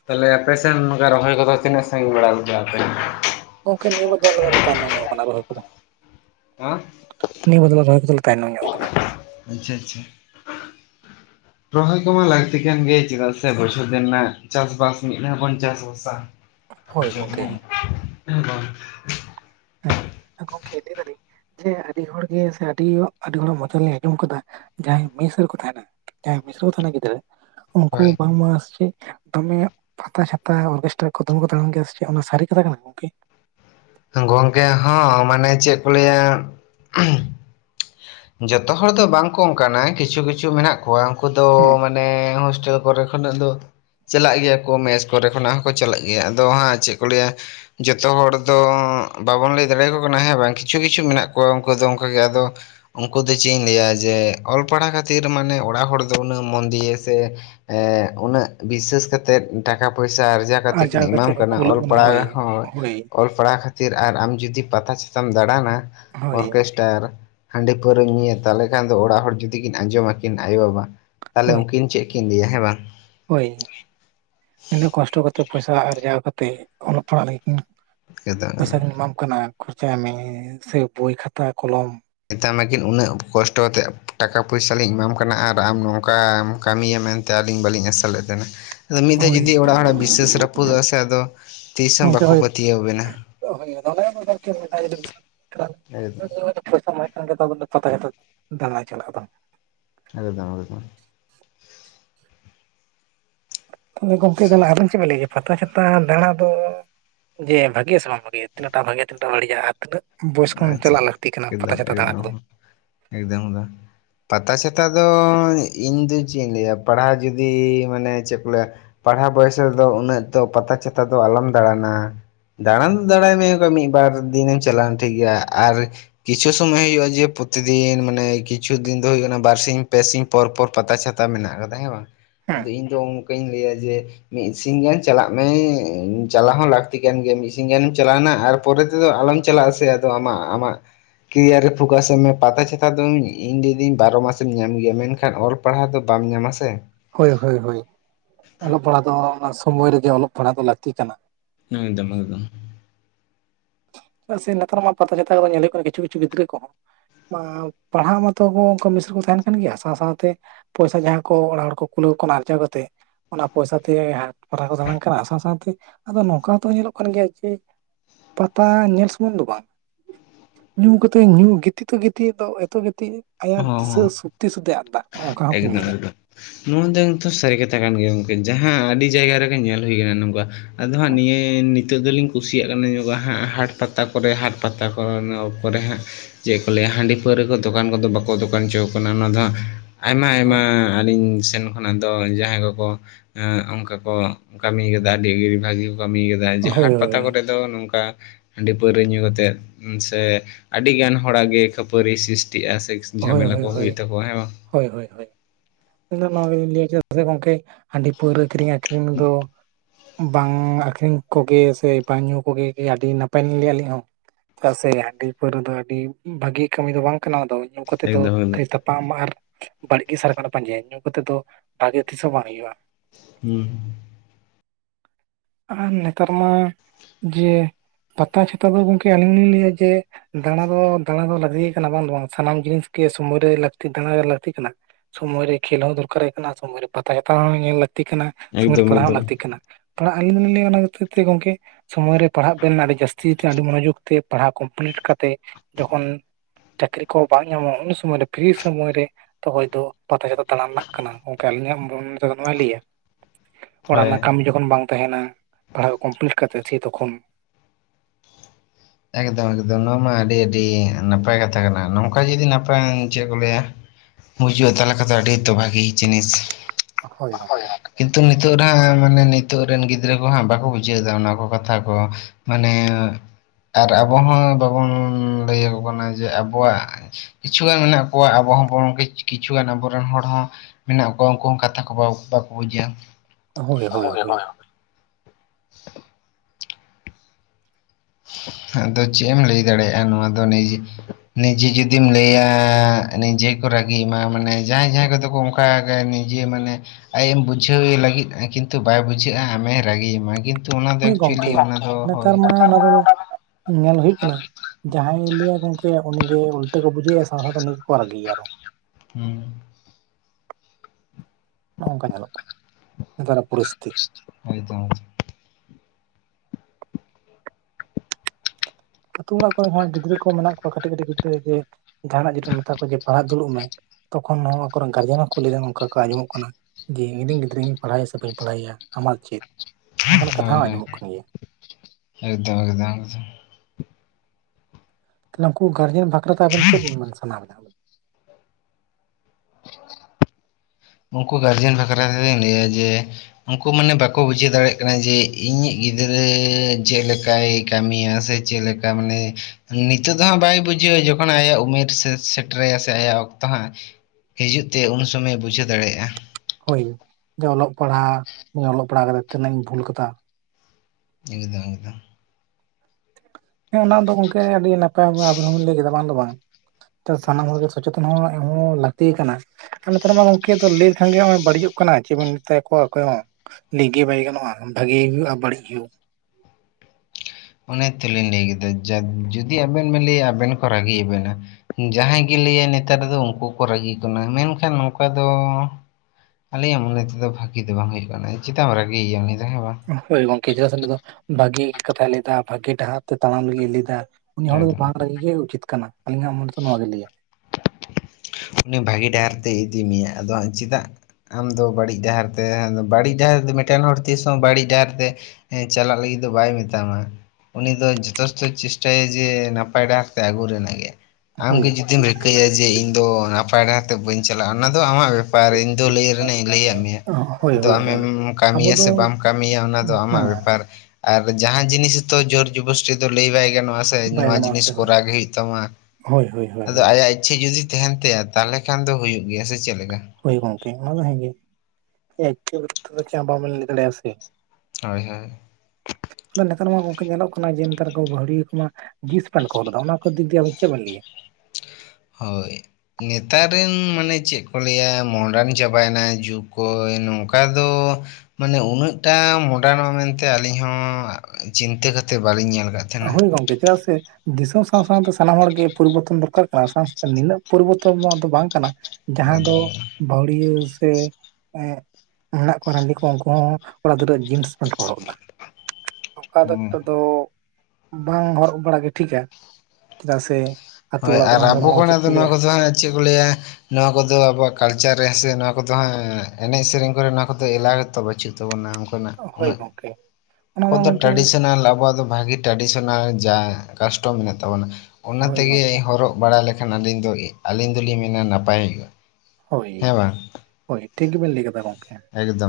ᱛᱟᱦᱞᱮ ᱟᱯᱮᱥᱱ ᱱᱚᱝᱠᱟ ᱨᱚᱦᱚᱭ ᱠᱚᱫᱚ ᱛᱤᱱᱟᱹᱜ ᱥᱟᱺᱜᱤᱧ ᱵᱟᱲᱟ ᱞᱮᱜᱮᱭᱟ ᱟᱯᱮ ᱜᱚᱝᱠᱮ ᱱᱤᱭᱟᱹ ᱵᱚᱫᱚᱞ ᱫᱚ ᱛᱟᱭᱚᱢᱱ ᱧᱚᱜ ᱠᱟᱱᱟ ᱵᱟᱹᱦᱩ ᱠᱚᱫᱚ ᱱᱤᱭᱟᱹ ᱠᱚᱫᱚᱞᱮ ᱨᱚᱦᱚᱭ ᱠᱚᱫᱚᱠᱮ ᱛᱟᱭᱱᱚᱢ ᱧᱚᱜ ᱠᱟᱱᱟ ᱟᱪᱪᱷᱟ ᱟᱪᱪᱷᱟ ᱨᱚᱦᱚᱭ ᱠᱚᱢᱟ ᱞᱟᱹᱠᱛᱤ ᱠᱟᱱ ᱜᱮ ᱪᱮᱫᱟᱜ ᱥᱮ ᱵᱚᱪᱷᱚᱨ ᱫᱤᱱ ᱨᱮᱱᱟᱜ ᱪᱟᱥ ᱵᱟᱟᱥ ᱢᱤᱫ ᱫᱷᱟᱣ ᱵᱚᱱ ᱪᱟᱥᱟ ᱦᱳᱭ ᱜᱚᱝᱠᱮ᱾ [unintelligible] ᱦᱩᱸ ᱟ ᱠᱷ ᱛ ᱛᱟᱞ [unintelligible] ᱡᱮ ᱟᱹᱰᱤ ᱦᱚᱲ ᱜᱮ ᱥᱮ ᱟᱹᱰᱤ ᱟᱹᱰᱤ ᱦᱚᱲ ᱢᱚᱪᱟ ᱨᱤᱧ ᱟᱸᱡᱚᱢ ᱠᱟᱫᱟ ᱡᱟᱦᱟᱸᱭ ᱢᱤᱥ ᱨᱮᱠᱚ ᱛᱟᱦᱮᱱᱟ ᱦᱮᱸ ᱵᱤᱨᱦᱚ ᱛᱷᱟᱱᱟ ᱜᱤᱫᱽᱨᱟᱹ ᱩᱱᱠᱩ ᱦᱳᱭ ᱵᱟᱝᱢᱟ ᱪᱮᱫ ᱫᱚᱢᱮ ᱯᱷᱟᱛᱟ ᱪᱷᱟᱛᱟ ᱚᱨᱠᱮᱥᱴᱨᱟ ᱠᱚ ᱫᱚᱢᱮ ᱠᱚ ᱫᱟᱬᱟᱱ ᱜᱮᱭᱟ ᱥᱮ ᱪᱮᱫ ᱚᱱᱟ ᱥᱟᱹᱨᱤ ᱠᱟᱛᱷᱟ ᱠᱟᱱᱟ ᱜᱚᱝᱠᱮ ᱜᱚᱝᱠᱮ ᱦᱚᱸ ᱢᱟᱱᱮ ᱪᱮᱫ ᱠᱚ ᱞᱟᱹᱭᱟ ᱡᱚᱛᱚ ᱦᱚᱲ ᱫᱚ ᱵᱟᱝ ᱠᱚ ᱚᱱᱠᱟᱱᱟ ᱠᱤᱪᱷᱩ ᱠᱤᱪᱷᱩ ᱢᱮᱱᱟᱜ ᱠᱚᱣᱟ ᱩᱱᱠᱩᱫᱚ ᱦᱮᱸ ᱢᱟᱱᱮ ᱦᱳᱥᱴᱮᱞ ᱠᱚᱨᱮ ᱠᱷᱚᱱᱟᱜ ᱫᱚ ᱪᱟᱞᱟᱜ ᱜᱮᱭᱟ ᱠᱚ ᱢᱮᱪᱴᱥ ᱠᱚᱨᱮ ᱠᱷᱚᱱᱟᱜ ᱦᱚᱸᱠᱚ ᱪᱟᱞᱟᱜ ᱜᱮᱭᱟ ᱟᱫᱚ ᱦᱟᱸᱜ ᱪᱮᱫ ᱠᱚ ᱞᱟᱹᱭᱟ ᱡᱚᱛᱚ ᱦᱚᱲ ᱫᱚ ᱵᱟᱵᱚᱱ ᱞᱟᱹᱭ ᱫᱟᱲᱮᱭᱟᱠᱚ ᱠᱟᱱᱟ ᱦᱮᱸ ᱵᱟᱝ ᱠᱤᱪᱷᱩ ᱠᱤᱪᱷᱩ ᱢᱮᱱᱟᱜ ᱠᱚᱣᱟ ᱩᱱᱠᱩ ᱫᱚ ᱚᱱᱠᱟᱜᱮ ᱟᱫᱚ ᱩᱝᱠᱩ ᱫᱚ ᱪᱮᱫ ᱤᱧ ᱞᱟᱹᱭᱟ ᱡᱮ ᱚᱞ ᱯᱟᱲᱦᱟᱣ ᱠᱷᱟᱹᱛᱤᱨ ᱢᱟᱱᱮ ᱚᱲᱟᱜ ᱦᱚᱲ ᱫᱚ ᱩᱱᱟᱹᱜ ᱢᱚᱱ ᱫᱤᱭᱮ ᱥᱮ ᱮᱸᱜᱩᱱᱟᱹᱜ ᱵᱤᱥᱟᱹᱮᱥ ᱠᱟ ᱠᱟᱛᱮᱮᱫ ᱴᱟᱠᱟ ᱯᱚᱭᱥᱟ ᱟᱨᱡᱟᱣ ᱠᱟᱛᱮ ᱠᱤᱱ ᱮᱢᱟᱢ ᱠᱚ ᱠᱟᱱᱟ ᱠᱩᱞᱟᱹᱜ ᱚᱞ ᱵᱚᱱᱟ ᱯᱟᱲᱦᱟᱣ ᱦᱳᱭ ᱨᱮᱦᱚᱸ ᱦᱳᱭ ᱚᱞ ᱯᱟᱲᱦᱟᱣ ᱠᱷᱟᱹᱛᱤᱨ ᱟᱨ ᱟᱢ ᱡᱩᱫᱤ ᱯᱟᱛᱟ ᱪᱷᱟᱛᱢ ᱫᱟᱬᱟᱱᱟ ᱦᱳᱭ᱾ ᱚᱨᱠᱮᱥᱴ ᱟᱨ ᱦᱟᱺᱰᱤ ᱯᱟᱹᱣᱨᱟᱹ ᱧᱩᱭᱟ ᱛᱟᱦᱞᱮ ᱠᱷᱟᱱ ᱫᱚ ᱚᱲᱟᱜ ᱦᱚᱲ ᱡᱩᱫᱤ ᱠᱤᱱ ᱟᱸᱡᱚᱢᱟᱠᱤᱱ ᱟᱭᱳ ᱵᱟᱵᱟ ᱛᱟᱦᱞᱮ ᱦᱳᱭ ᱩᱝᱠᱤᱱ ᱪᱮᱫ ᱠᱤᱱ ᱞᱟᱹᱭᱟ ᱦᱮᱸ ᱵᱟᱝ ᱦᱳᱭ ᱱᱤᱱᱟᱹᱜ ᱠᱚᱥᱴᱚ ᱠᱟᱛᱮᱮᱫ ᱯᱚᱭᱥᱟ ᱟᱨᱡᱟᱣ ᱠᱟᱛᱮᱫ ᱚᱞᱚᱜ ᱯᱟᱲᱦᱟᱜ ᱞᱟᱹᱜᱤᱫ ᱠᱤᱱ ᱮᱠᱫᱚᱢ ᱮᱠᱫᱚᱢ ᱯᱚᱭᱥᱟᱞᱤᱧ ᱮᱢᱟᱢ ᱠᱟᱱᱟ ᱠᱷᱚᱨᱪᱟᱭ ᱢᱮ ᱥᱮ ᱵᱳᱭ ᱠᱷᱟᱛᱟ ᱠᱚᱞᱚᱢ ᱢᱮᱛᱟᱢ ᱟᱹᱠᱤᱱ ᱩᱱᱟᱹᱜ ᱠᱚᱥᱴᱚ ᱟᱛᱮᱫ ᱴᱟᱠᱟ ᱯᱚᱭᱥᱟ ᱞᱤᱧ ᱮᱢᱟᱢ ᱠᱟᱱᱟ ᱟᱨ ᱟᱢ ᱱᱚᱝᱠᱟᱢ ᱠᱟᱹᱢᱤᱭᱟ ᱢᱮᱱᱛᱮ ᱛᱮ ᱟᱹᱞᱤᱧ ᱵᱟᱟᱹᱞᱤᱧ ᱟᱥᱟ ᱞᱮᱫ ᱛᱟᱦᱮᱱᱟ ᱟᱫᱚ ᱢᱤᱫ ᱫᱷᱟᱣ ᱦᱳᱭ ᱡᱩᱫᱤ ᱚᱲᱟᱜ ᱦᱚᱲᱟᱜ ᱵᱤᱥᱟᱹᱮᱥ ᱨᱟᱹᱯᱩᱫᱚᱜ-ᱟ ᱥᱮ ᱟᱫᱚ ᱛᱤᱥ ᱦᱚᱸ ᱜᱚᱝᱠᱮ ᱵᱟᱠᱚ ᱦᱳᱭ ᱯᱟᱹᱛᱭᱟᱹᱣᱟᱵᱮᱱᱟ ᱮᱠᱫᱚᱢ [unintelligible] ᱯᱟᱛᱟ ᱠᱟᱛᱮᱫ ᱫᱟᱬᱟᱭ ᱪᱟᱞᱟᱜᱼᱟ ᱵᱟᱝ ᱮᱠᱫᱚᱢ ᱮᱠᱫᱚᱢ ᱛᱟᱦᱞᱮ ᱜᱚᱝᱠᱮ ᱛᱟᱦᱞᱮ ᱟᱵᱮᱱ ᱪᱮᱫ ᱵᱮᱬ ᱞᱟᱹᱭ ᱜᱮᱭᱟ ᱯᱟᱛᱟ ᱪᱷᱟᱛᱟ ᱫᱮᱬᱟ ᱫᱚ ᱡᱮ ᱵᱷᱟᱹᱜᱮᱭᱟ ᱥᱮ ᱵᱟᱝ ᱵᱷᱟᱹᱜᱮᱭᱟ ᱛᱤᱱᱟᱹᱜ ᱴᱟ ᱵᱷᱟᱜᱮᱭᱟ, ᱛᱤᱱᱟᱹᱜᱟᱢ ᱵᱟᱹᱲᱤᱡᱼᱟ ᱟᱨ ᱛᱤᱱᱟᱹᱜ ᱵᱚᱭᱮᱥ ᱠᱚ ᱟᱪᱪᱷᱟ ᱪᱟᱞᱟᱜ ᱞᱟᱹᱠᱛᱤ ᱠᱟᱱᱟ ᱯᱟᱛᱟ ᱮᱠᱫᱚᱢ ᱪᱷᱟᱛᱟ ᱫᱟᱬᱟ ᱮᱠᱫᱚᱢ ᱠᱚᱫᱚ ᱮᱠᱫᱚᱢ ᱫᱚ ᱯᱟᱛᱟ ᱪᱷᱟᱛᱟ ᱫᱚ ᱤᱧᱫᱚ ᱪᱮᱫ ᱤᱧ ᱞᱟᱹᱭᱟ ᱯᱟᱲᱦᱟᱣ ᱡᱩᱫᱤ ᱢᱟᱱᱮ ᱪᱮᱫ ᱠᱚ ᱞᱟᱹᱭᱟ ᱯᱟᱲᱦᱟᱣ ᱵᱚᱭᱚᱥ ᱨᱮᱫᱚ ᱩᱱᱟᱹᱜ ᱫᱚ ᱯᱟᱛᱟ ᱪᱷᱟ ᱱᱮᱛᱟᱨ ᱫᱚ ᱟᱞᱚᱢ ᱫᱟᱬᱟᱱᱟ ᱫᱟᱬᱟᱱ ᱫᱚ ᱫᱟᱬᱟᱭ ᱢᱮ ᱢᱤᱫ ᱵᱟᱨ ᱫᱤᱱᱮᱢ ᱪᱟᱞᱟᱣᱮᱱᱟ ᱴᱷᱤᱠ ᱜᱮᱭᱟ ᱟᱨ ᱠᱤᱪᱷᱩ ᱥᱩᱚᱢᱚᱭ ᱦᱩᱭᱩᱜ-ᱟ ᱡᱮ ᱯᱨᱚᱛᱤᱫᱤᱱ ᱢᱟᱱᱮ ᱠᱤᱪᱷᱩ ᱫᱤᱱ ᱫᱚ ᱦᱩᱭᱩᱜ ᱠᱟᱱᱟ ᱵᱟᱨᱥᱤᱧ ᱯᱮ ᱥᱤᱧ ᱯᱚᱨ ᱯᱚᱨ ᱯᱟᱛᱟ ᱪᱷᱟᱛᱟ ᱢᱮᱱᱟᱜ ᱟᱠᱟᱫᱟ ᱦᱮᱸ ᱵᱟᱝ ᱦᱮᱸ ᱟᱫᱚ ᱤᱧ ᱫᱚ ᱚᱝᱠᱟᱧ ᱞᱟᱹᱭᱟ ᱡᱮ ᱢᱤᱫ ᱥᱤᱧ ᱜᱟᱱ ᱪᱟᱞᱟᱜ ᱢᱮ ᱪᱟᱞᱟᱣ ᱦᱚᱸ ᱞᱟᱹᱠᱛᱤ ᱠᱟᱱᱜᱮᱭᱟ ᱢᱤᱫ ᱥᱤᱧ ᱜᱟᱱᱮᱢ ᱪᱟᱞᱟᱣᱱᱟ ᱟᱨ ᱯᱚᱨᱮ ᱛᱮᱫᱚ ᱟᱞᱚᱢ ᱪᱟᱞᱟᱜᱼᱟ ᱥᱮ ᱠᱨᱤᱭᱟᱨ ᱫᱚ ᱟᱢᱟᱜ ᱟᱢᱟᱜ ᱠᱮᱨᱤᱭᱟᱨ ᱨᱮ ᱯᱷᱳᱠᱟᱥ ᱮᱢ ᱢᱮ ᱯᱟᱛᱟ ᱪᱷᱟᱛᱟ ᱫᱚ ᱤᱧ ᱞᱟᱹᱭᱫᱟᱹᱧ ᱵᱟᱨᱚ ᱢᱟᱥ ᱧᱟᱢ ᱜᱮᱭᱟ ᱢᱮᱱᱠᱷᱟᱱ ᱚᱞ ᱯᱟᱲᱦᱟᱣ ᱫᱚ ᱵᱟᱢ ᱧᱟᱢᱟ ᱥᱮ ᱦᱚᱭ ᱦᱚᱭ ᱦᱚᱭ ᱚᱞᱚᱜ ᱯᱟᱲᱦᱟᱜ ᱫᱚ ᱚᱱᱟ ᱥᱚᱢᱚᱭ ᱨᱮᱜᱮ ᱚᱞᱚᱜ ᱯᱟᱲᱦᱟᱜ ᱫᱚ ᱞᱟᱹᱠᱛᱤ ᱠᱟᱱᱟ᱾ ᱮᱠᱫᱚᱢ ᱮᱠᱫᱚᱢ᱾ ᱥᱮ ᱱᱮᱛᱟᱨ ᱢᱟ ᱯᱟᱛᱟᱷᱟᱛᱟ ᱠᱚ ᱧᱮᱞ ᱠᱟᱱᱟ ᱠᱤᱪᱷᱩ ᱠᱤᱪᱷᱩ ᱜᱤᱫᱽᱨᱟᱹ ᱠᱚᱦᱚᱸ ᱯᱟᱲᱦᱟᱜ ᱢᱟᱛᱚ ᱠᱚᱢᱤᱥ ᱨᱮᱠᱚ ᱛᱟᱦᱮᱱ ᱠᱟᱱ ᱜᱮᱭᱟ ᱥᱟᱶ-ᱥᱟᱶᱛᱮ ᱯᱚᱭᱥᱟ ᱡᱟᱦᱟᱸ ᱠᱚ ᱚᱲᱟᱜ ᱦᱚᱲ ᱠᱚ ᱠᱩᱞᱟᱹᱣ ᱠᱟᱱᱟ ᱟᱨᱡᱟᱣ ᱠᱟᱛᱮᱫ, ᱚᱱᱟ ᱯᱚᱭᱥᱟ ᱛᱮ ᱦᱟᱴ ᱯᱟᱨᱟ ᱠᱚ ᱫᱟᱬᱟᱱ ᱠᱟᱱᱟ ᱥᱟᱶ ᱥᱟᱶᱛᱮ ᱟᱫᱚ ᱱᱚᱝᱠᱟ ᱛᱮᱦᱚᱸ ᱧᱮᱞᱚᱜ ᱠᱟᱱ ᱜᱮᱭᱟ ᱡᱮ ᱯᱟᱛᱟ ᱧᱮᱞ ᱥᱩᱢᱩᱱᱝ ᱫᱚ ᱵᱟᱝ ᱧᱩ ᱠᱟᱛᱮᱫ ᱧᱩ ᱜᱤᱛᱤᱡ ᱛᱚ ᱜᱤᱛᱤᱡ ᱫᱚ ᱮᱛᱚ ᱜᱤᱛᱤᱡ ᱟᱭᱟᱜ ᱦᱚᱸ ᱫᱤᱥᱟᱹ ᱦᱚᱸ ᱥᱚᱛᱤ ᱥᱩᱛᱮᱷᱤ ᱟᱜ ᱚᱱᱠᱟ ᱦᱚᱸᱠᱚ ᱮᱠᱫᱚᱢ ᱢᱤᱫᱟ ᱮᱠᱫᱚᱢ ᱱᱚᱣᱟ ᱫᱚ ᱱᱤᱛ ᱥᱟᱹᱨᱤ ᱠᱟᱛᱷᱟ ᱠᱟᱱ ᱜᱮᱭᱟ ᱜᱚᱢᱠᱮ ᱡᱟᱦᱟᱸ ᱟᱹᱰᱤ ᱡᱟᱭᱜᱟ ᱨᱮᱜᱮ ᱧᱮᱞ ᱦᱩᱭ ᱠᱟᱱᱟ ᱱᱚᱝᱠᱟ ᱟᱫᱚ ᱱᱤᱭᱟᱹ ᱱᱤᱛ ᱱᱤᱛᱚᱜ ᱫᱚᱞᱤᱧ ᱠᱩᱥᱤᱭᱟᱜ ᱠᱟᱱᱟ ᱧᱚᱜᱼᱟ ᱦᱟᱸᱜ ᱦᱟᱴ ᱯᱟᱛᱟ ᱠᱚᱨᱮ ᱦᱟᱴ ᱯᱟᱛᱟ ᱠᱚᱨᱮ ᱠᱚᱨᱮ ᱦᱟᱸᱜ ᱪᱮᱫ ᱠᱚ ᱞᱟᱹᱭᱟ ᱦᱟᱺᱰᱤ ᱯᱟᱹᱣᱨᱟᱹ ᱫᱚᱠᱟᱱ ᱠᱚᱫᱚ ᱵᱟᱠᱚ ᱠᱚ ᱫᱚᱠᱟᱱ ᱪᱚ ᱟᱠᱟᱱᱟ ᱚᱱᱟ ᱫᱚ ᱟᱭᱢᱟ ᱟᱭᱢᱟ ᱦᱳᱭ ᱟᱹᱞᱤᱧ ᱥᱮᱱ ᱠᱷᱚᱱᱟᱜ ᱫᱚ ᱡᱟᱦᱟᱸᱭ ᱠᱚᱠᱚ ᱚᱱᱠᱟ ᱠᱚ ᱠᱟᱹᱢᱤᱭ ᱠᱟᱫᱟ ᱟᱹᱰᱤ ᱵᱷᱟᱜᱤ ᱠᱚ ᱠᱟᱹᱢᱤ ᱡᱟᱦᱟ ᱦᱳᱭ ᱦᱟᱸᱴ ᱯᱟᱛᱟ ᱠᱚᱨᱮ ᱫᱚ ᱱᱚᱝᱠᱟ ᱦᱟᱺᱰᱤ ᱯᱟᱹᱣᱨᱟᱹ ᱧᱩ ᱠᱟᱛᱮᱫ ᱥᱮ ᱟᱹᱰᱤ ᱜᱟᱱ ᱦᱚᱲᱟᱜ ᱜᱮ ᱠᱷᱟᱹᱯᱟᱹᱨᱤ ᱥᱨᱤᱥᱴᱤᱜᱼᱟ, ᱥᱮ ᱦᱚᱭ ᱡᱷᱟᱢᱮᱞᱟ ᱦᱚᱭ ᱠᱚ ᱦᱩᱭᱩᱜ ᱛᱟᱠᱚᱣᱟ ᱦᱮᱸ ᱵᱟᱝ ᱦᱚᱭ᱾ ᱦᱚᱭ ᱦᱚᱭ ᱤᱧᱫᱚ ᱱᱚᱣᱟ ᱜᱤᱧ ᱞᱟᱹᱭᱟ ᱪᱮᱫ ᱪᱟᱜ ᱥᱮ ᱜᱚᱝᱠᱮ ᱦᱟᱺᱰᱤ ᱯᱟᱹᱣᱨᱟᱹ ᱠᱤᱨᱧ ᱟᱠ ᱮᱠᱷᱮᱱ ᱫᱚ ᱵᱟᱝ ᱟᱠᱷᱨᱤᱧ ᱠᱚᱜᱮ ᱥᱮ ᱵᱟᱝ ᱧᱩ ᱠᱚᱜᱮ ᱟᱹᱰᱤ ᱱᱟᱯᱟᱭᱞᱤᱤᱧ ᱞᱟᱹᱭᱟ ᱟᱹᱞᱤᱧ ᱦᱚᱸ ᱪᱮᱫᱟᱜ ᱥᱮ ᱦᱟᱺᱰᱤ ᱯᱟᱹᱣᱨᱟᱹ ᱫᱚ ᱟᱹᱰᱤ ᱵᱷᱟᱹᱜᱤ ᱠᱟᱹᱢᱤ ᱫᱚ ᱵᱟᱝ ᱠᱟᱱᱟ, ᱟᱫᱚ ᱠᱚᱛᱮ ᱫᱚ ᱮᱠᱫᱚᱢ ᱮᱠᱫᱚᱢ ᱠᱷᱟᱹᱞᱤ ᱛᱟᱯᱟᱢ ᱟᱨ ᱵᱟᱲᱜᱤ ᱜᱮ ᱥᱟᱨᱟᱠᱷ ᱯᱟᱸᱡᱟᱭᱟ ᱧᱩ ᱠᱚᱛᱮ ᱫᱚ ᱵᱷᱟᱜᱤ ᱛᱤᱥ ᱦᱚᱸ ᱵᱟᱝ ᱦᱩᱭᱩᱜᱼᱟ᱾ ᱦᱩᱸᱻ ᱟᱨ ᱱᱮᱛᱟᱨ ᱢᱟ ᱡᱮ ᱯᱟᱛᱟ ᱪᱷᱟᱛᱟ ᱫᱚ ᱜᱚᱢᱠᱮ ᱟᱹᱞᱤᱧ ᱞᱤᱧ ᱞᱟᱹᱭᱟ ᱡᱮ ᱫᱟᱬᱟ ᱫᱚ ᱫᱟᱬᱟ ᱫᱚ ᱞᱟᱹᱠᱛᱤ ᱠᱟᱱᱟ ᱵᱟᱝ ᱫᱚ ᱵᱟᱝ ᱥᱟᱱᱟᱢ ᱡᱤᱱᱤᱥ ᱜᱮ ᱥᱚᱢᱚᱭ ᱨᱮ ᱞᱟ ᱞᱟᱹᱠᱛᱤ ᱠᱟᱱᱟ᱾ ᱥᱚᱢᱚᱭ ᱨᱮ ᱠᱷᱮᱞ ᱦᱚᱸ ᱫᱚᱨᱠᱟᱨ ᱠᱟᱱᱟ ᱥᱚᱢᱚᱭ ᱨᱮ ᱯᱟᱛᱟ ᱦᱟᱛᱟ ᱦᱚᱸ ᱧᱮᱞ ᱞᱟᱹᱠᱛᱤ ᱠᱟᱱᱟ, ᱥᱚᱢᱚᱭ ᱨᱮ ᱮᱠᱫᱚᱢ ᱯᱟᱲᱦᱟᱣ ᱦᱚᱸ ᱮᱠᱫᱚᱢ ᱞᱟᱹᱠᱛᱤ ᱠᱟᱱᱟ᱾ ᱛᱷᱚᱲᱟ ᱞᱟᱹᱞᱤᱧ ᱫᱚᱞᱤᱧ ᱞᱟᱹᱭᱟ ᱚᱱᱟ ᱠᱷᱟᱹᱛᱤᱨ ᱛᱮ ᱜᱚᱝᱠᱮ ᱥᱚᱢᱚᱭ ᱨᱮ ᱯᱟᱲᱦᱟᱜ ᱵᱮᱱ ᱟᱹᱰᱤ ᱡᱟᱹᱥᱛᱤ ᱟᱹᱰᱤ ᱢᱚᱱᱚᱡᱳᱜᱽ ᱛᱮ ᱯᱟᱲᱦᱟᱣ ᱠᱚᱢᱯᱤᱞᱤᱴ ᱠᱟᱛᱮᱫ ᱡᱚᱠᱷᱚᱱ ᱪᱟᱹᱠᱨᱤ ᱠᱚᱦᱚᱸ ᱵᱟᱝ ᱧᱟᱢᱚᱜ ᱩᱱ ᱥᱚᱢᱚᱭ ᱨᱮ ᱯᱷᱨᱤ ᱥᱚᱢᱚᱭ ᱨᱮ ᱛᱠᱚᱭ ᱫᱚ ᱯᱟᱛᱟ ᱪᱷᱟᱛᱟ ᱫᱟᱬᱟᱱ ᱨᱮᱱᱟᱜᱱᱟᱜ ᱠᱟᱱᱟ ᱟᱹᱞᱤᱧᱟᱜ ᱢᱚᱱ ᱱᱚᱜᱚᱭ ᱞᱟᱹᱭᱟ ᱚᱲᱟᱜ ᱨᱮᱱᱟᱜ ᱦᱳᱭ ᱠᱟᱹᱢᱤ ᱡᱚᱠᱷᱚᱱ ᱵᱟᱝ ᱛᱟᱦᱮᱱᱟ ᱯᱟᱲᱦᱟᱣ ᱠᱚᱢᱯᱞᱤᱤᱴ ᱠᱟᱛᱮ ᱥᱮ ᱛᱚᱠᱷᱚᱱ ᱮᱠᱫᱚᱢ ᱮᱠᱫᱚᱢ ᱱᱚᱣᱟ ᱢᱟ ᱟᱹᱰᱤ ᱟᱹᱰᱤ ᱱᱟᱯᱟᱭ ᱠᱟᱛᱷᱟ ᱠᱟᱱᱟ, ᱱᱚᱝᱠᱟ ᱡᱩᱫᱤ ᱱᱟᱯᱟᱭ ᱪᱮᱫ ᱠᱚ ᱞᱟᱹᱭᱟ, ᱵᱩᱡᱩᱜᱼᱟ ᱛᱟᱦᱞᱮ ᱠᱷ ᱟᱹᱰᱤᱛᱚ ᱵᱷᱟᱹᱜᱤ ᱡᱤᱱᱤᱥ ᱦᱳᱭ ᱜᱚᱝᱠᱮ ᱠᱤᱱᱛᱩ ᱱᱤᱛᱚᱜ ᱦᱟᱜ ᱢᱟᱱᱮ ᱱᱤᱛᱚᱜ ᱨᱮᱱ ᱜᱤᱫᱽᱨᱟᱹ ᱠᱚᱦᱟᱸᱜ ᱵᱟᱠᱚ ᱵᱩᱡᱷᱟᱹᱣ ᱫᱟ ᱚᱱᱟ ᱠᱚ ᱠᱟᱛᱷᱟ ᱠᱚ᱾ ᱢᱟᱱᱮ ᱟᱨ ᱟᱵᱚ ᱦᱚᱸ ᱵᱟᱵᱚᱱ ᱞᱟᱹᱭᱟ ᱠᱚ ᱠᱟᱱᱟ ᱡᱮ ᱟᱵᱚᱣᱟᱜ ᱠᱤᱪᱷᱩᱜᱟᱱ ᱢᱮᱱᱟᱜ ᱠᱚᱣᱟ ᱟᱵᱚ ᱦᱚᱸ ᱠᱤᱪᱷᱟᱱ ᱟᱵᱚᱨᱮᱱ ᱦᱚᱲ ᱦᱚᱸ ᱢᱮᱱᱟᱜ ᱠᱚᱣᱟ ᱩᱱᱠᱩ ᱦᱚᱸ ᱠᱟᱛᱷᱟ ᱠᱚ ᱵᱟᱠᱚ ᱵᱩᱡᱟ᱾ ᱦᱚᱭ ᱦᱚᱭ ᱦᱳᱭ ᱦᱚᱭ᱾ ᱦᱳᱭ [unintelligible] [unintelligible] ᱟᱫᱚ ᱪᱮᱫ ᱮᱢ ᱞᱟᱹᱭ ᱫᱟᱲᱮᱭᱟᱜᱼᱟ? ᱱᱚᱣᱟ ᱫᱚ ᱱᱤᱡᱮ ᱱᱤᱡᱮ ᱡᱩᱫᱤᱢ ᱞᱟᱹᱭᱟ ᱱᱤᱡᱮ ᱠᱚ ᱨᱟᱹᱜᱤ ᱭᱟᱢᱟ ᱢᱟᱱᱮ ᱡᱟᱦᱟᱸᱭ ᱡᱟᱦᱟᱸᱭ ᱠᱚᱫᱚ ᱠᱚ ᱚᱱᱠᱟ ᱚᱱᱠᱟᱜᱮ ᱱᱤᱡᱮ ᱢᱟᱱᱮ ᱟᱢ ᱵᱩᱡᱷᱟᱹᱣ ᱞᱟᱹᱜᱤᱫ ᱠᱤᱱᱛᱩ ᱵᱟᱭ ᱵᱩᱡᱷᱟᱹᱜᱼᱟ ᱟᱢᱮ ᱨᱟᱹᱜᱤᱭᱟᱢᱟ ᱠᱤᱱᱛᱩ ᱚᱱᱟ ᱦᱳᱭ ᱫᱚᱠᱪᱤ ᱜᱚᱝᱠᱮ ᱚᱱᱟ ᱫᱚ ᱦᱳᱭ ᱱᱮᱛᱟᱨ ᱢᱟ ᱚᱱᱟ ᱠᱚᱫᱚ ᱧᱮᱞ ᱦᱩᱭᱩᱜ ᱠᱟᱱᱟ ᱡᱟᱦᱟᱸᱭᱮ ᱞᱟᱹᱭᱟ ᱜᱚᱝᱠᱮ ᱩᱱᱤᱜᱮ ᱩᱞᱴᱟᱹ ᱠᱚ ᱵᱩᱡᱷᱟᱹᱭᱟ ᱥᱟᱶ ᱥᱟᱶᱛᱮ ᱩᱱᱤ ᱜᱮᱠᱚ ᱨᱟᱹᱜᱤᱭᱟᱠᱚ ᱦᱩᱸ᱾ ᱱᱚᱜᱼ ᱱᱚᱝᱠᱟ ᱧᱮᱞᱚᱜ ᱠᱟᱱᱟ᱾ ᱱᱮᱛᱟᱨᱟᱜ ᱯᱚᱨᱤᱥᱛᱷᱤᱛᱤ ᱦ [unintelligible] ᱟᱛᱳ ᱚᱲᱟᱜ ᱠᱚᱨᱮ ᱜᱤᱫᱽᱨᱟᱹ ᱠᱚ ᱢᱮᱱᱟᱜ ᱠᱚᱣᱟ ᱠᱟᱹᱴᱤᱡ ᱠᱟᱹᱴᱤᱡ ᱜᱤᱫᱽᱨᱟᱹ ᱡᱮ ᱡᱟᱦᱟᱱᱟᱜ ᱡᱮᱴ ᱢᱮᱛᱟ ᱠᱚᱣᱟ ᱡᱮ ᱯᱟᱲᱦᱟᱜ ᱫᱩᱲᱩᱵ ᱢᱮ, ᱛᱚᱠᱷᱚᱱ ᱦᱚᱸ ᱟᱠᱚᱨᱮᱱ ᱜᱟᱨᱡᱮᱱ ᱦᱚᱸ ᱠᱚ ᱞᱟᱹᱭ ᱫᱟ ᱱᱚᱝᱠᱟ ᱠᱚ ᱟᱸᱡᱚᱢᱚᱜ ᱠᱟᱱᱟ᱾ ᱡᱮ ᱤᱧ ᱨᱮᱱ ᱜᱤᱫᱽᱨᱟᱹᱧ ᱯᱟᱲᱦᱟᱭᱟ ᱥᱮ ᱵᱟᱹᱧ ᱯᱟᱲᱦᱟᱭᱮᱟ ᱟᱢᱟᱜ ᱪᱮᱫ ᱱᱚᱝᱠᱟᱱᱟᱜ ᱠᱟᱛᱷᱟ ᱦᱳᱭ ᱦᱚᱸ ᱦᱳᱭ ᱟᱸᱡᱚᱢᱚᱜ ᱠᱟᱱ ᱜᱮᱭᱟ ᱮᱠᱫᱚᱢ ᱮᱠᱫᱚᱢ ᱛᱟᱦᱚᱞᱮ ᱩᱱᱠᱩ ᱜᱟᱨᱡᱮᱱ ᱵᱟᱠᱷᱨᱟᱛᱮ ᱟᱵᱮᱱ ᱪᱮᱫ ᱢᱮᱢᱮᱱ ᱥᱟᱱᱟ ᱵᱤᱱᱟ? ᱩᱱᱠᱩ ᱜᱟᱨᱡᱮᱱ ᱵᱟᱠᱷᱨᱟ ᱛᱮᱫᱚᱧ ᱞᱟᱹᱭᱟ᱾ ᱡᱮ ᱩᱱᱠᱩ ᱢᱟᱱᱮ ᱵᱟᱠᱚ ᱵᱩᱡᱷᱟᱹᱣ ᱫᱟᱲᱮᱭᱟᱜ ᱠᱟᱱᱟ ᱡᱮ ᱤᱧᱟᱹᱜ ᱜᱤᱫᱽᱨᱟᱹ ᱪᱮᱫ ᱞᱮᱠᱟᱭ ᱠᱟᱹᱢᱤᱭᱟ ᱥᱮ ᱪᱮᱫ ᱞᱮᱠᱟ ᱢᱟᱱᱮ ᱱᱤᱛᱚᱜ ᱫᱚ ᱦᱟᱸᱜ ᱵᱟᱭ ᱵᱩᱡᱷᱟᱹᱣᱟ ᱡᱚᱠᱷᱚᱱ ᱟᱭᱟᱜ ᱩᱢᱮᱨ ᱥᱮᱴᱮᱨ ᱥᱮ ᱥᱮᱴᱮᱨᱟᱭᱟ ᱥᱮ ᱟᱭᱟᱜ ᱚᱠᱛᱚ ᱦᱟᱸᱜ ᱦᱤᱡᱩᱜ ᱛᱮ ᱩᱱ ᱥᱚᱢᱚᱭ ᱮ ᱵᱩᱡᱷᱟᱹᱣ ᱫᱟᱲᱮᱭᱟᱜᱼᱟ᱾ ᱦᱳᱭ ᱡᱮ ᱚᱞᱚᱜ ᱯᱟᱲᱦᱟᱜ ᱚᱞᱚᱜ ᱯᱟᱲᱦᱟᱣ ᱠᱟᱛᱮᱜ ᱛᱤᱱᱟᱹᱜ ᱤᱧ ᱵᱷᱩᱞ ᱠᱟᱫᱟ? [unintelligible] ᱦᱮᱸ ᱚᱱᱟ ᱫᱚ ᱜᱚᱝᱠᱮ ᱟᱹᱰᱤ ᱱᱟᱯᱟᱭ [unintelligible] ᱟᱹᱵᱤᱱ ᱦᱚᱸᱵᱤᱱ ᱞᱟᱹᱭ ᱠᱮᱫᱟ ᱵᱟᱝ ᱫᱚ ᱵᱟᱝ᱾ ᱥᱟᱱᱟᱢ ᱦᱚᱲᱜᱮ ᱥᱚᱪᱮᱛᱚᱱ ᱦᱚᱸ ᱮᱢ ᱦᱚᱸ ᱞᱟᱹᱠᱛᱤ ᱠᱟᱱᱟ᱾ ᱱᱮᱛᱟᱨ ᱢᱟ ᱜᱚᱝᱠᱮ ᱞᱟᱹᱭ ᱠᱷᱟᱱᱜᱮ ᱱᱚᱜᱚᱭ ᱵᱟᱹᱲᱤᱡᱚᱜ ᱠᱟᱱᱟ ᱪᱮᱫ ᱵᱤᱱ ᱢᱮᱛᱟ ᱠᱚᱣᱟ ᱚᱠᱚᱭ ᱦᱚᱸ ᱾ ᱞᱟᱹᱭ ᱜᱮ ᱵᱟᱭ ᱜᱟᱱᱚᱜᱼᱟ, ᱵᱷᱟᱜᱤ ᱦᱩᱭᱩᱜ ᱟᱨ ᱵᱟᱹᱲᱤᱡ ᱦᱩᱭᱩᱜ᱾ ᱚᱱᱮ ᱛᱮᱞᱤᱧ ᱞᱟᱹᱭ ᱠᱮᱫᱟ ᱠᱟᱜ ᱡᱩᱫᱤ ᱟᱵᱮᱱ ᱵᱮᱱ ᱞᱟᱹᱭᱟ ᱟᱵᱮᱱ ᱠᱚ ᱨᱟᱹᱜᱤ ᱟᱵᱤᱱᱟ ᱡᱟᱦᱟᱸᱭ ᱜᱮ ᱞᱟᱹᱟᱭ ᱱᱮᱛᱟᱨ ᱫᱚ ᱩᱱᱠᱩ ᱠᱚ ᱨᱟᱹᱜᱤᱜ ᱠᱟᱱᱟ ᱢᱮᱱᱠᱷᱟᱱ ᱱᱚᱝᱠᱟ ᱫᱚ ᱟᱹᱞᱤᱧᱟᱜ ᱢᱚᱱᱮ ᱛᱮᱫᱚ ᱵᱷᱟᱹᱜᱤ ᱫᱚ ᱵᱟᱝ ᱦᱩᱭᱩᱜ ᱠᱟᱱᱟ ᱪᱮᱜᱟᱜ ᱮᱢ ᱨᱟᱹᱜᱤᱭᱟᱭᱟ ᱩᱱᱤ ᱫᱚ ᱦᱮᱸ ᱵᱟᱝ ᱦᱳᱭ ᱜᱚᱝᱠᱮ ᱪᱮᱫᱟᱜ ᱥᱮ ᱱᱤᱛᱚᱜ ᱫᱚ ᱵᱷᱟᱹᱜᱤ ᱠᱟᱛᱷᱟᱭ ᱞᱟᱹᱭᱮᱫᱟ, ᱵᱷᱟᱹᱜᱤ ᱰᱟᱦᱟᱨ ᱛᱮ ᱛᱟᱲᱟᱢ ᱞᱟᱹᱜᱤᱫ ᱮ ᱞᱟᱹᱭᱮᱫᱟ᱾ ᱩᱱᱤ ᱦᱚᱲ ᱫᱚ ᱮᱠᱫᱚᱢ ᱵᱟᱝ ᱨᱟᱹᱜᱤ ᱜᱮ ᱩᱪᱤᱛ ᱠᱟᱱᱟ ᱟᱹᱞᱤᱧᱟᱜ ᱢᱚᱱᱮ ᱫᱚ ᱱᱚᱣᱟ ᱜᱮ ᱞᱟᱹᱭᱟᱭ ᱾ [unintelligible] ᱩᱱᱤ ᱵᱷᱟᱹᱜᱤ ᱰᱟᱦᱟᱨ ᱛᱮᱭ ᱤᱫᱤ ᱢᱮᱭᱟ᱾ ᱟᱫᱚ ᱦᱟᱸᱜ ᱪᱮᱫᱟᱜ ᱟᱢᱫᱚ ᱵᱟᱹᱲᱤᱡ ᱰᱟᱦᱟᱨ ᱛᱮ ᱵᱟᱹᱲᱤᱡ ᱰᱟᱦᱟᱨ ᱛᱮ ᱢᱤᱫᱴᱮᱱ ᱦᱚᱲ ᱛᱤᱥ ᱦᱚᱸ ᱵᱟᱹᱲᱤᱡ ᱰᱟᱦᱟᱨ ᱛᱮ ᱦᱮᱸ ᱪᱟᱞᱟᱜ ᱞᱟᱹᱜᱤᱫ ᱫᱚ ᱵᱟᱭ ᱢᱮᱛᱟᱢᱟ ᱾ ᱩᱱᱤ ᱫᱚ ᱡᱚᱛᱷᱮᱥᱥᱚ ᱪᱮᱥᱴᱟᱭᱟ ᱡᱮ ᱱᱟᱯᱟᱭ ᱰᱟᱦᱟᱨ ᱛᱮ ᱟᱹᱜᱩ ᱨᱮᱱᱟᱜ ᱜᱮ ᱾ ᱦᱳᱭ ᱟᱢᱜᱮ ᱡᱩᱫᱤᱢ ᱨᱤᱠᱟᱹᱭᱟ ᱡᱮ ᱤᱧ ᱫᱚ ᱱᱟᱯᱟᱭ ᱰᱟᱦᱟᱨ ᱛᱮ ᱵᱟᱹᱧ ᱪᱟᱞᱟᱜᱼᱟ᱾ ᱚᱱᱟ ᱫᱚ ᱟᱢᱟᱜ ᱵᱮᱯ ᱟᱨ ᱤᱧ ᱫᱚ ᱞᱟᱹᱭ ᱨᱮᱱᱟᱜ ᱤᱧ ᱞᱟᱹᱭᱟᱫ ᱢᱮᱭᱟ᱾ ᱦᱳᱭ ᱟᱫᱚ ᱦᱳᱭ ᱦᱳᱭ ᱟᱢᱮᱢ ᱟᱵᱚ ᱠᱟᱹᱢᱤᱭᱟ ᱫᱚ ᱥᱮ ᱵᱟᱢ ᱠᱟᱹᱢᱤᱭᱟ ᱚᱱᱟ ᱫᱚ ᱟᱢᱟᱜ ᱦᱮᱸ ᱵᱮᱯᱟᱨ᱾ ᱟᱨ ᱡᱟᱦᱟᱸ ᱡᱤᱱᱤᱥ ᱛᱚ ᱡᱳᱨ ᱡᱚᱵᱚᱥᱴᱤ ᱫᱚ ᱞᱟᱹᱭ ᱵᱟᱭ ᱜᱟᱱᱚᱜᱼᱟ ᱾ ᱵᱟᱭ ᱱᱚᱣᱟ ᱜᱟᱱᱚᱜᱼᱟ ᱡᱤᱱᱤᱥ ᱥᱮ ᱦᱳᱭ ᱠᱚᱨᱟᱣ ᱜᱮ ᱦᱩᱭᱩᱜ ᱛᱟᱢᱟ ᱦᱳᱭ ᱦᱳᱭ ᱦᱳᱭ ᱟᱫᱚ ᱦᱳᱭ ᱟᱭᱟᱜ ᱤᱪᱪᱷᱟᱹ ᱡᱩᱫᱤ ᱛᱮᱦᱮᱱ ᱛᱟᱭᱟ ᱛᱟᱦᱮᱞᱮ ᱠᱷᱟᱱ ᱫᱚ ᱦᱩᱭᱩᱜ ᱜᱮᱭᱟ ᱥᱮ ᱪᱮᱫ ᱞᱮᱠᱟ? ᱦᱳᱭ ᱜᱚᱝᱠᱮ ᱚᱱᱟ ᱫᱚ ᱦᱮᱸᱜᱮ [inaudible] ᱵᱟᱵᱮᱱ ᱞᱟᱹᱭ ᱫᱟᱲᱮᱭᱟᱜᱼᱟ ᱥᱮ ᱾ ᱦᱳᱭ ᱦᱳᱭ ᱾ [unintelligible] ᱱᱮᱛᱟᱨ ᱢᱟ ᱜᱚᱝᱠᱮ ᱧᱮᱞᱚᱜ ᱠᱟᱱᱟ ᱡᱮ ᱱᱮᱛᱟᱨ ᱠᱚ ᱵᱟᱹᱦᱩᱲᱤᱭᱟᱹ ᱠᱚᱢᱟ ᱡᱤᱱᱥ ᱯᱮᱱᱴ ᱠᱚ ᱦᱚᱨᱚᱜᱫᱟ᱾ ᱚᱱᱟ ᱠᱚ ᱫᱤᱠ ᱫᱤᱭᱮ ᱟᱵᱤᱱ ᱪᱮᱫ ᱵᱤᱱ ᱞᱟᱹᱭᱟ? ᱦᱳᱭ ᱾ ᱱᱮᱛᱟᱨ ᱨᱮᱱ ᱢᱟᱱᱮ ᱪᱮᱫ ᱠᱚ ᱞᱟᱹᱭᱟ ᱢᱚᱰᱟᱨᱱ ᱪᱟᱵᱟᱭᱮᱱᱟ ᱡᱩᱜᱽ ᱠᱚᱭ ᱱᱚᱝᱠᱟ ᱫᱚ ᱾ ᱢᱟᱱᱮ ᱩᱱᱟᱹᱜᱴᱟ ᱢᱚᱰᱟᱨᱱᱚᱜ-ᱟ ᱢᱮᱱᱛᱮ ᱟᱹᱞᱤᱧ ᱦᱚᱸ ᱪᱤᱱᱛᱟᱹ ᱠᱟᱛᱮᱫ ᱵᱟᱹᱞᱤᱧ ᱧᱮᱞ ᱠᱟᱜ-ᱟ᱾ ᱦᱳᱭ ᱜᱚᱢᱠᱮ ᱪᱮᱫᱟᱜ ᱥᱮ ᱫᱤᱥᱚᱢ ᱥᱟᱶ ᱥᱟᱶᱛᱮ ᱥᱟᱱᱟᱢ ᱦᱚᱲᱜᱮ ᱯᱚᱨᱤᱵᱚᱨᱛᱚᱱ ᱫᱚᱨᱠᱟᱨ ᱠᱟᱱᱟ᱾ ᱥᱟᱶ ᱥᱟᱶᱛᱮ ᱱᱤᱱᱟᱹᱜ ᱯᱚᱨᱤᱵᱚᱨᱛᱚᱱ ᱫᱚ ᱵᱟᱝ ᱠᱟᱱᱟ᱾ ᱡᱟᱦᱟᱸ ᱟᱫᱚ ᱫᱚ ᱵᱟᱣᱲᱤᱭᱟᱹ ᱥᱮ ᱮ ᱢᱮᱱᱟᱜ ᱠᱚᱣᱟ ᱨᱟᱺᱰᱤ ᱠᱚᱸᱦᱚ ᱩᱱᱠᱩ ᱦᱚᱸ ᱚᱲᱟᱜ ᱫᱩᱣᱟᱹᱨ ᱨᱮ ᱡᱤᱱᱥ ᱯᱮᱱᱴ ᱠᱚ ᱦᱚᱨᱚᱜ ᱮᱫᱟ ᱾ ᱚᱠᱟ ᱫᱚ ᱦᱤᱛᱚᱜ ᱫᱚ ᱵᱟᱝ ᱦᱚᱨᱚᱜ ᱵᱟᱲᱟᱜ ᱜᱮ ᱴᱷᱤᱠᱟ ᱪᱮᱫᱟᱜ ᱥᱮ ᱟᱛᱳ ᱦᱳᱭ ᱚᱲᱟᱜ ᱟᱨ ᱠᱚᱨᱮᱱ ᱦᱚᱲ ᱟᱵᱚ ᱦᱚᱸ ᱪᱮᱫ ᱠᱚᱱᱟᱜ ᱫᱚ ᱠᱚ ᱱᱚᱣᱟ ᱞᱟᱹᱭᱟ ᱠᱚᱫᱚ ᱦᱟᱸᱜ ᱪᱮᱫ ᱠᱚ ᱞᱟᱹᱭᱟ ᱾ ᱱᱚᱣᱟ ᱠᱚᱫᱚ ᱟᱵᱚᱣᱟᱜ ᱠᱟᱞᱪᱟᱨ ᱨᱮ ᱦᱮᱸ ᱥᱮ ᱱᱚᱣᱟ ᱠᱚᱫᱚ ᱦᱸᱟᱜ ᱮᱱᱮᱡ ᱥᱮᱨᱮᱧ ᱠᱚᱨᱮ ᱱᱚᱣᱟ ᱠᱚᱫᱚ ᱱᱚᱣᱟ ᱠᱚᱫᱚ ᱮᱞᱟᱣ ᱜᱮᱛᱚ ᱵᱟᱹᱪᱩᱜ ᱛᱟᱵᱚᱱᱟ ᱦᱳᱭ ᱩᱱᱟᱹᱜ ᱜᱚᱝᱠᱮ ᱚᱱᱟ ᱦᱚᱭ ᱢᱟ ᱛᱚ ᱜᱚᱝᱠᱮ ᱴᱨᱟᱰᱤᱥᱚᱱᱟᱞ ᱟᱵᱚᱣᱟᱜ ᱫᱚ ᱵᱷᱟᱜᱤ ᱾ ᱴᱨᱟᱰᱤᱥᱚᱱᱟᱞ ᱡᱟ ᱠᱟᱥᱴᱚᱢ ᱢᱮᱱᱟᱜ ᱛᱟᱵᱚᱱᱟ ᱦᱳᱭ ᱚᱱᱟᱛᱮᱜᱮ ᱜᱚᱝᱠᱮ ᱦᱚᱨᱚᱜ ᱵᱟᱲᱟ ᱞᱮᱠᱷᱟᱱ ᱟᱹᱞᱤᱧ ᱫᱚ ᱟᱹᱞᱤᱧ ᱫᱚᱞᱤᱧ ᱢᱮᱱᱟ ᱱᱟᱯᱟᱭ ᱦᱩᱭᱩᱜᱼᱟ᱾ ᱦᱳᱭ ᱦᱮᱸ ᱵᱟᱝ ᱦᱳᱭ ᱴᱷᱤᱠ ᱜᱮᱵᱮᱱ ᱞᱟᱹᱭ ᱠᱟᱫᱟ ᱜᱚᱢᱠᱮ᱾ ᱮᱠᱫᱚᱢ᱾